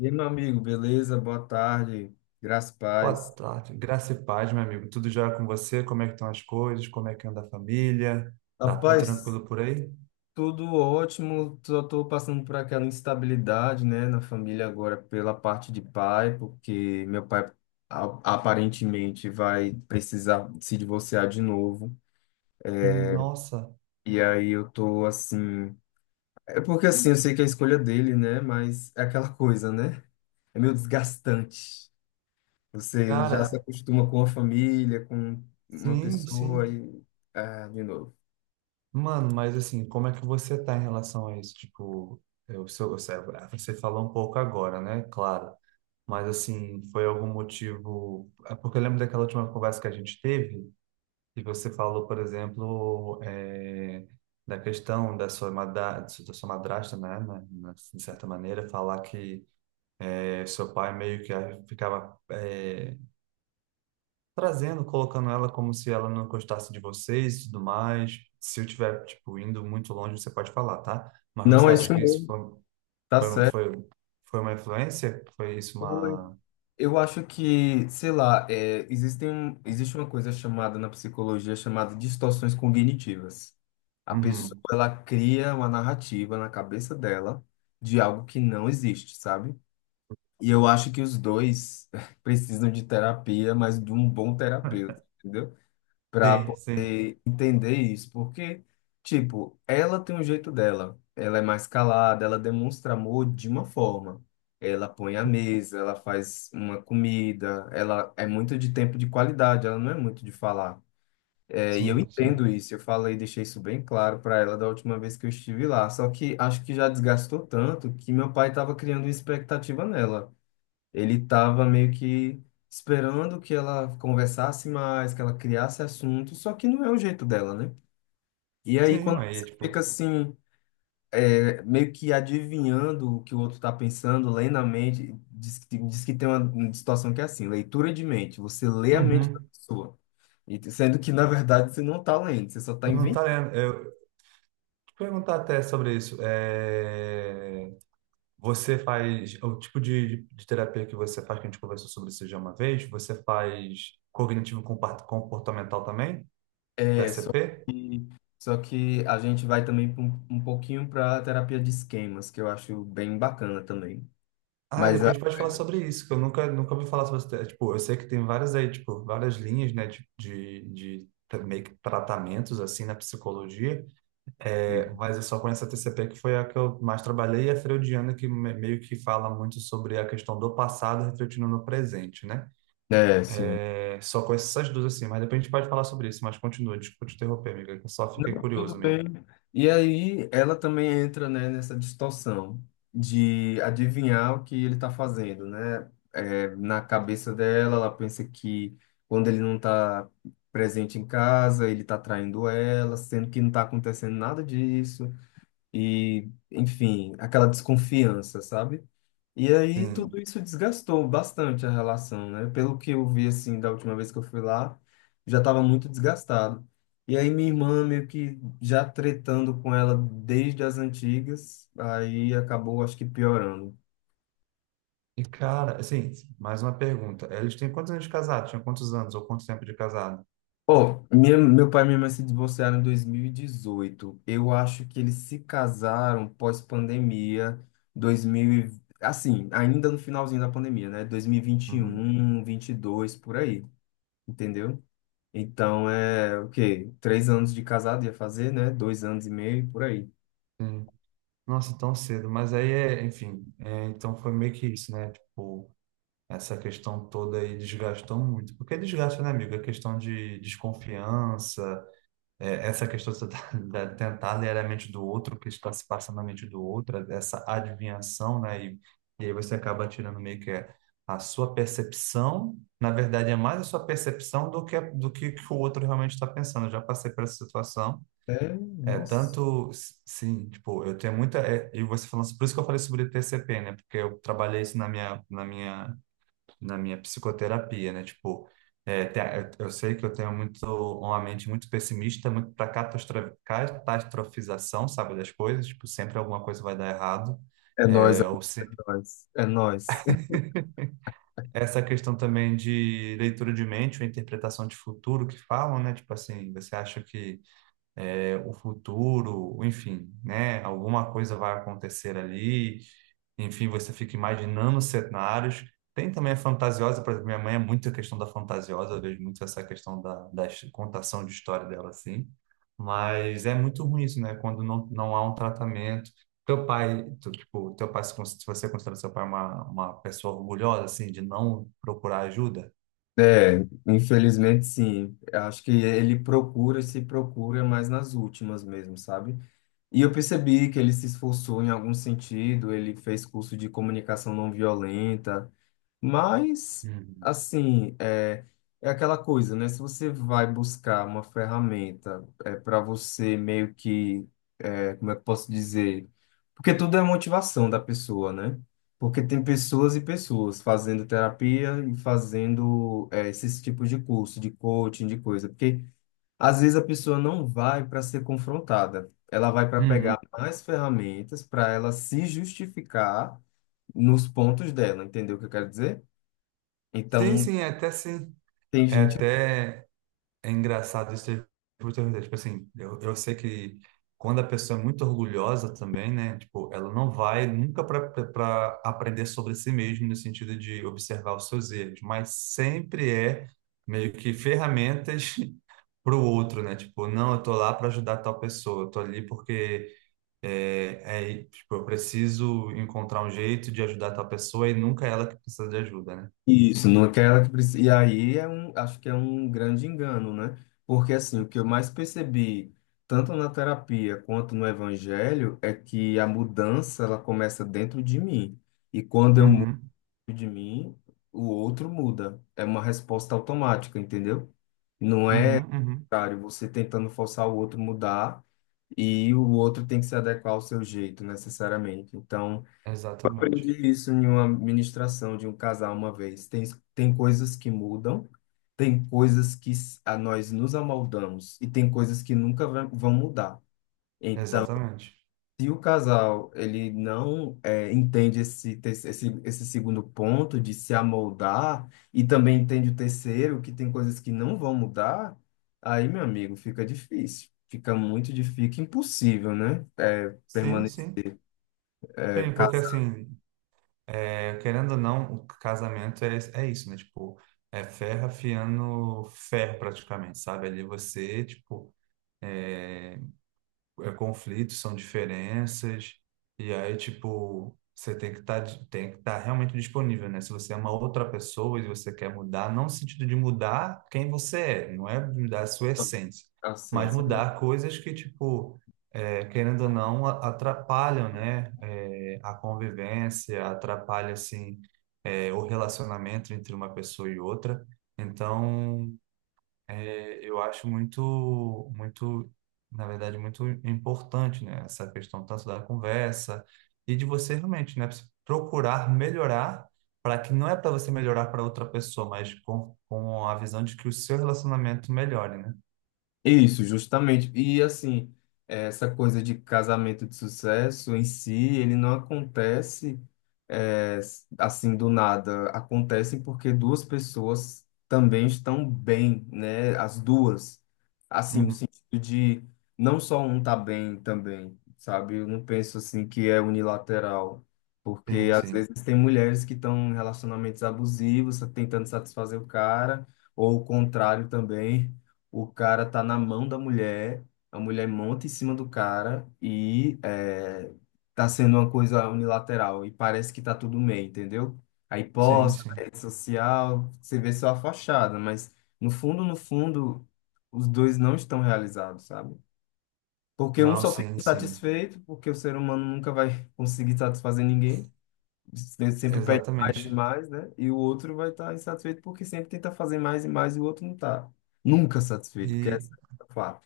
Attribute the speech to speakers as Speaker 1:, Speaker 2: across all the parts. Speaker 1: E aí, meu amigo, beleza? Boa tarde, graças e
Speaker 2: Boa
Speaker 1: paz.
Speaker 2: tarde, graça e paz, meu amigo. Tudo jóia com você? Como é que estão as coisas? Como é que anda a família? Tá tudo
Speaker 1: Rapaz,
Speaker 2: tranquilo por aí?
Speaker 1: tudo ótimo, só estou passando por aquela instabilidade, né, na família agora pela parte de pai, porque meu pai aparentemente vai precisar se divorciar de novo.
Speaker 2: Nossa,
Speaker 1: E aí eu tô assim, é porque assim, eu sei que é a escolha dele, né, mas é aquela coisa, né? É meio desgastante. Você já se
Speaker 2: cara,
Speaker 1: acostuma com a família, com uma
Speaker 2: sim,
Speaker 1: pessoa
Speaker 2: sim.
Speaker 1: e ah, de novo.
Speaker 2: Mano, mas assim, como é que você tá em relação a isso? Tipo, eu, seu, você você falou um pouco agora, né? Claro. Mas assim, foi algum motivo? É porque eu lembro daquela última conversa que a gente teve. E você falou, por exemplo, da questão da sua, madra, da sua madrasta, de certa maneira, falar que seu pai meio que ficava trazendo, colocando ela como se ela não gostasse de vocês e tudo mais. Se eu tiver, tipo, indo muito longe, você pode falar, tá? Mas
Speaker 1: Não,
Speaker 2: você
Speaker 1: é
Speaker 2: acha
Speaker 1: isso
Speaker 2: que isso
Speaker 1: mesmo,
Speaker 2: foi,
Speaker 1: tá
Speaker 2: foi,
Speaker 1: certo.
Speaker 2: foi, foi uma influência? Foi isso
Speaker 1: Oi.
Speaker 2: uma...
Speaker 1: Eu acho que, sei lá, é, existem, existe uma coisa chamada na psicologia chamada distorções cognitivas. A pessoa,
Speaker 2: Uhum.
Speaker 1: ela cria uma narrativa na cabeça dela de algo que não existe, sabe? E eu acho que os dois precisam de terapia, mas de um bom terapeuta, entendeu? Para
Speaker 2: Sim, sim,
Speaker 1: poder entender isso, porque, tipo, ela tem um jeito dela, ela é mais calada, ela demonstra amor de uma forma. Ela põe a mesa, ela faz uma comida, ela é muito de tempo de qualidade, ela não é muito de falar. É, e eu
Speaker 2: sim,
Speaker 1: entendo
Speaker 2: sim.
Speaker 1: isso, eu falei, deixei isso bem claro para ela da última vez que eu estive lá. Só que acho que já desgastou tanto que meu pai estava criando uma expectativa nela. Ele estava meio que esperando que ela conversasse mais, que ela criasse assunto, só que não é o jeito dela, né? E aí,
Speaker 2: Sim,
Speaker 1: quando
Speaker 2: mas, é,
Speaker 1: você
Speaker 2: tipo...
Speaker 1: fica assim, é, meio que adivinhando o que o outro está pensando, lendo a mente, diz que tem uma situação que é assim, leitura de mente, você lê a mente da
Speaker 2: Uhum.
Speaker 1: pessoa, e, sendo que, na verdade, você não está lendo, você só está
Speaker 2: Eu não tá
Speaker 1: inventando.
Speaker 2: lendo. Perguntar até sobre isso. É, você faz o tipo de terapia que você faz, que a gente conversou sobre isso já uma vez, você faz cognitivo comportamental também,
Speaker 1: É,
Speaker 2: TCP?
Speaker 1: que, só que a gente vai também pra um pouquinho para a terapia de esquemas, que eu acho bem bacana também.
Speaker 2: Ah, de
Speaker 1: Mas a-
Speaker 2: repente pode falar sobre isso, que eu nunca ouvi falar sobre isso. É, tipo, eu sei que tem várias aí, tipo, várias linhas, né, de, meio que tratamentos, assim, na psicologia. É, mas eu só conheço a TCP, que foi a que eu mais trabalhei, e a freudiana, que meio que fala muito sobre a questão do passado refletindo no presente, né?
Speaker 1: É, sim.
Speaker 2: É, só conheço essas duas, assim, mas depois a gente pode falar sobre isso, mas continua, desculpa te interromper, amiga, que eu só fiquei
Speaker 1: Não, tudo
Speaker 2: curioso
Speaker 1: bem.
Speaker 2: mesmo.
Speaker 1: E aí ela também entra, né, nessa distorção de adivinhar o que ele está fazendo, né? É, na cabeça dela, ela pensa que quando ele não está presente em casa, ele está traindo ela, sendo que não está acontecendo nada disso. E, enfim, aquela desconfiança, sabe? E aí tudo
Speaker 2: Sim.
Speaker 1: isso desgastou bastante a relação, né? Pelo que eu vi assim da última vez que eu fui lá, já estava muito desgastado. E aí minha irmã meio que já tretando com ela desde as antigas, aí acabou acho que piorando.
Speaker 2: E, cara, assim, mais uma pergunta. Eles têm quantos anos de casado? Tinha quantos anos ou quanto tempo de casado?
Speaker 1: Ó, meu pai e minha mãe se divorciaram em 2018. Eu acho que eles se casaram pós-pandemia, 2000, assim, ainda no finalzinho da pandemia, né? Dois mil e vinte, vinte
Speaker 2: Uhum.
Speaker 1: um vinte e dois por aí, entendeu? Então é o quê? 3 anos de casado ia fazer, né? 2 anos e meio, por aí.
Speaker 2: Sim. Nossa, tão cedo. Mas aí, é, enfim, é, então foi meio que isso, né? Tipo, essa questão toda aí desgastou muito. Porque desgasta, né, amigo? A questão de desconfiança, é, essa questão da você tentar ler a mente do outro, o que está se passando na mente do outro, essa adivinhação, né? E aí você acaba tirando meio que é a sua percepção, na verdade é mais a sua percepção do que que o outro realmente está pensando. Eu já passei por essa situação.
Speaker 1: É,
Speaker 2: É
Speaker 1: nossa.
Speaker 2: tanto, sim, tipo, eu tenho muita é, e você falando, por isso que eu falei sobre TCP, né? Porque eu trabalhei isso na minha na minha psicoterapia, né? Tipo, é, eu sei que eu tenho muito uma mente muito pessimista, muito para catastrofização, sabe, das coisas. Tipo, sempre alguma coisa vai dar errado.
Speaker 1: É nóis,
Speaker 2: É, ou
Speaker 1: amigo,
Speaker 2: se,
Speaker 1: é nóis. É nóis.
Speaker 2: essa questão também de leitura de mente, ou interpretação de futuro que falam, né? Tipo assim, você acha que o futuro, enfim, né? Alguma coisa vai acontecer ali, enfim, você fica imaginando cenários. Tem também a fantasiosa, por exemplo, minha mãe é muito a questão da fantasiosa, eu vejo muito essa questão da, da contação de história dela, assim. Mas é muito ruim isso, né? Quando não, não há um tratamento. Teu pai, tu, tipo, teu pai, se se você considera seu pai uma pessoa orgulhosa, assim, de não procurar ajuda?
Speaker 1: É, infelizmente sim. Eu acho que ele procura e se procura mais nas últimas mesmo, sabe? E eu percebi que ele se esforçou em algum sentido, ele fez curso de comunicação não violenta. Mas,
Speaker 2: Uhum.
Speaker 1: assim, é, é aquela coisa, né? Se você vai buscar uma ferramenta é, para você meio que, é, como é que eu posso dizer? Porque tudo é motivação da pessoa, né? Porque tem pessoas e pessoas fazendo terapia e fazendo é, esses tipos de curso, de coaching, de coisa. Porque às vezes a pessoa não vai para ser confrontada, ela vai para
Speaker 2: Uhum.
Speaker 1: pegar mais ferramentas para ela se justificar nos pontos dela, entendeu o que eu quero dizer?
Speaker 2: Sim,
Speaker 1: Então,
Speaker 2: sim.
Speaker 1: tem
Speaker 2: É
Speaker 1: gente
Speaker 2: até é engraçado isso ter oportunidade. Tipo assim, eu sei que quando a pessoa é muito orgulhosa também, né? Tipo, ela não vai nunca para aprender sobre si mesma no sentido de observar os seus erros, mas sempre é meio que ferramentas para o outro, né? Tipo, não, eu tô lá para ajudar tal pessoa, eu tô ali porque é, é, tipo, eu preciso encontrar um jeito de ajudar tal pessoa e nunca é ela que precisa de ajuda, né?
Speaker 1: isso, não quer ela que precisa. E aí é um, acho que é um grande engano, né? Porque assim, o que eu mais percebi, tanto na terapia quanto no evangelho, é que a mudança ela começa dentro de mim. E quando eu mudo
Speaker 2: Uhum,
Speaker 1: de mim, o outro muda. É uma resposta automática, entendeu? Não é,
Speaker 2: uhum.
Speaker 1: cara, você tentando forçar o outro mudar e o outro tem que se adequar ao seu jeito, necessariamente. Então,
Speaker 2: Exatamente.
Speaker 1: aprendi isso em uma ministração de um casal uma vez. Tem coisas que mudam, tem coisas que a nós nos amoldamos e tem coisas que nunca vão mudar. Então,
Speaker 2: Exatamente.
Speaker 1: se o casal ele não eh, entende esse, esse, esse segundo ponto de se amoldar e também entende o terceiro, que tem coisas que não vão mudar, aí, meu amigo, fica difícil. Fica muito difícil, fica impossível, né? Eh,
Speaker 2: Sim, sim.
Speaker 1: permanecer
Speaker 2: Sim, porque assim, é, querendo ou não, o casamento é, é isso, né? Tipo, é ferro afiando ferro praticamente, sabe? Ali você, tipo, é, conflitos, são diferenças, e aí, tipo, você tem que estar realmente disponível, né? Se você é uma outra pessoa e você quer mudar, não no sentido de mudar quem você é, não é mudar a sua essência, mas
Speaker 1: casado.
Speaker 2: mudar coisas que, tipo, é, querendo ou não, atrapalham, né? É, a convivência, atrapalha, assim, é, o relacionamento entre uma pessoa e outra. Então, é, eu acho muito, na verdade, muito importante, né? Essa questão tanto da conversa e de você realmente, né? Procurar melhorar para que não é para você melhorar para outra pessoa, mas com a visão de que o seu relacionamento melhore, né?
Speaker 1: Isso, justamente. E assim, essa coisa de casamento de sucesso em si, ele não acontece eh, assim do nada. Acontece porque duas pessoas também estão bem, né? As duas. Assim, no
Speaker 2: Uhum.
Speaker 1: sentido de não só um tá bem também, sabe? Eu não penso assim que é unilateral. Porque
Speaker 2: Sim,
Speaker 1: às
Speaker 2: sim.
Speaker 1: vezes tem mulheres que estão em relacionamentos abusivos, tá tentando satisfazer o cara, ou o contrário também. O cara tá na mão da mulher, a mulher monta em cima do cara e é, tá sendo uma coisa unilateral e parece que tá tudo bem, entendeu? Aí
Speaker 2: Sim,
Speaker 1: posta na
Speaker 2: sim.
Speaker 1: rede social, você vê só a fachada, mas no fundo, no fundo, os dois não estão realizados, sabe? Porque um
Speaker 2: Não,
Speaker 1: só fica
Speaker 2: sim, sim.
Speaker 1: insatisfeito, porque o ser humano nunca vai conseguir satisfazer ninguém, você sempre pede mais e
Speaker 2: Exatamente.
Speaker 1: mais, né? E o outro vai estar insatisfeito porque sempre tenta fazer mais e mais e o outro não está nunca satisfeito, que
Speaker 2: E
Speaker 1: esse é o fato.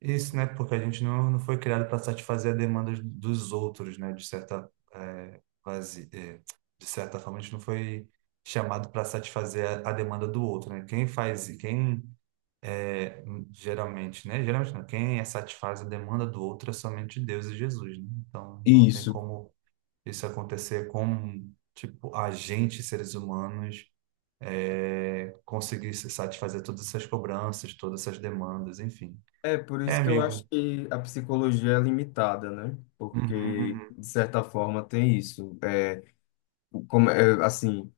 Speaker 2: isso, né? Porque a gente não, não foi criado para satisfazer a demanda dos outros, né? De certa, é, quase, é, de certa forma, a gente não foi chamado para satisfazer a demanda do outro, né? Quem faz, quem é, geralmente, né? Geralmente não, quem é satisfaz a demanda do outro é somente Deus e Jesus, né? Então, não tem
Speaker 1: Isso.
Speaker 2: como isso acontecer com, tipo, a gente, seres humanos, é, conseguir se satisfazer todas essas cobranças, todas essas demandas, enfim.
Speaker 1: É por
Speaker 2: É,
Speaker 1: isso que eu acho
Speaker 2: amigo.
Speaker 1: que a psicologia é limitada, né?
Speaker 2: Uhum,
Speaker 1: Porque,
Speaker 2: uhum.
Speaker 1: de certa forma, tem isso. É, como, é, assim,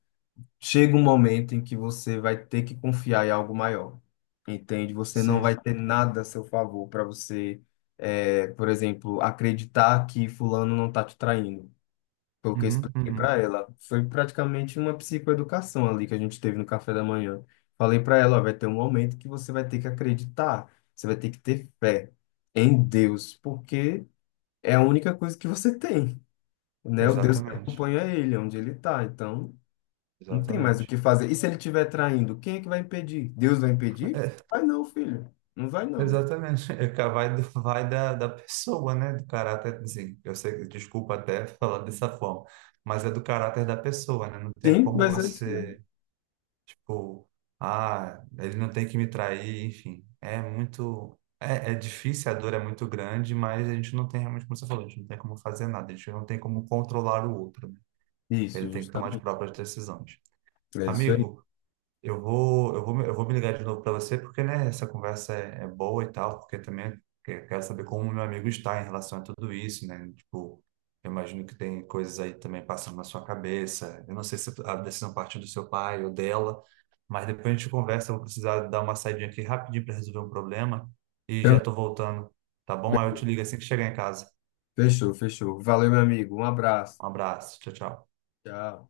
Speaker 1: chega um momento em que você vai ter que confiar em algo maior, entende? Você não
Speaker 2: Sim.
Speaker 1: vai ter
Speaker 2: Sim.
Speaker 1: nada a seu favor para você, é, por exemplo, acreditar que fulano não está te traindo. Foi o que eu
Speaker 2: Uhum,
Speaker 1: expliquei
Speaker 2: uhum.
Speaker 1: para ela. Foi praticamente uma psicoeducação ali que a gente teve no café da manhã. Falei para ela, ó, vai ter um momento que você vai ter que acreditar, você vai ter que ter fé em Deus, porque é a única coisa que você tem, né? O Deus que
Speaker 2: Exatamente.
Speaker 1: acompanha ele, onde ele tá. Então, não tem mais o
Speaker 2: Exatamente.
Speaker 1: que fazer. E se ele estiver traindo, quem é que vai impedir? Deus vai impedir?
Speaker 2: É,
Speaker 1: Vai não, filho. Não vai não.
Speaker 2: exatamente. É que vai, vai da, da pessoa, né? Do caráter, assim, eu sei, desculpa até falar dessa forma, mas é do caráter da pessoa, né? Não tem
Speaker 1: Sim,
Speaker 2: como
Speaker 1: mas é isso mesmo.
Speaker 2: você, tipo, ah, ele não tem que me trair, enfim. É muito, é, é difícil, a dor é muito grande, mas a gente não tem realmente, como você falou, a gente não tem como fazer nada, a gente não tem como controlar o outro, né? Ele
Speaker 1: Isso,
Speaker 2: tem que tomar as
Speaker 1: justamente.
Speaker 2: próprias decisões.
Speaker 1: É isso aí.
Speaker 2: Amigo, eu vou me ligar de novo para você, porque, né, essa conversa é, é boa e tal, porque também quero saber como o meu amigo está em relação a tudo isso, né? Tipo, eu imagino que tem coisas aí também passando na sua cabeça. Eu não sei se a decisão partiu do seu pai ou dela, mas depois a gente conversa. Eu vou precisar dar uma saidinha aqui rapidinho para resolver um problema e já
Speaker 1: Então,
Speaker 2: tô voltando, tá bom? Aí eu te ligo assim que chegar em casa.
Speaker 1: fechou, fechou. Valeu, meu amigo. Um abraço.
Speaker 2: Um abraço, tchau, tchau.
Speaker 1: Tchau.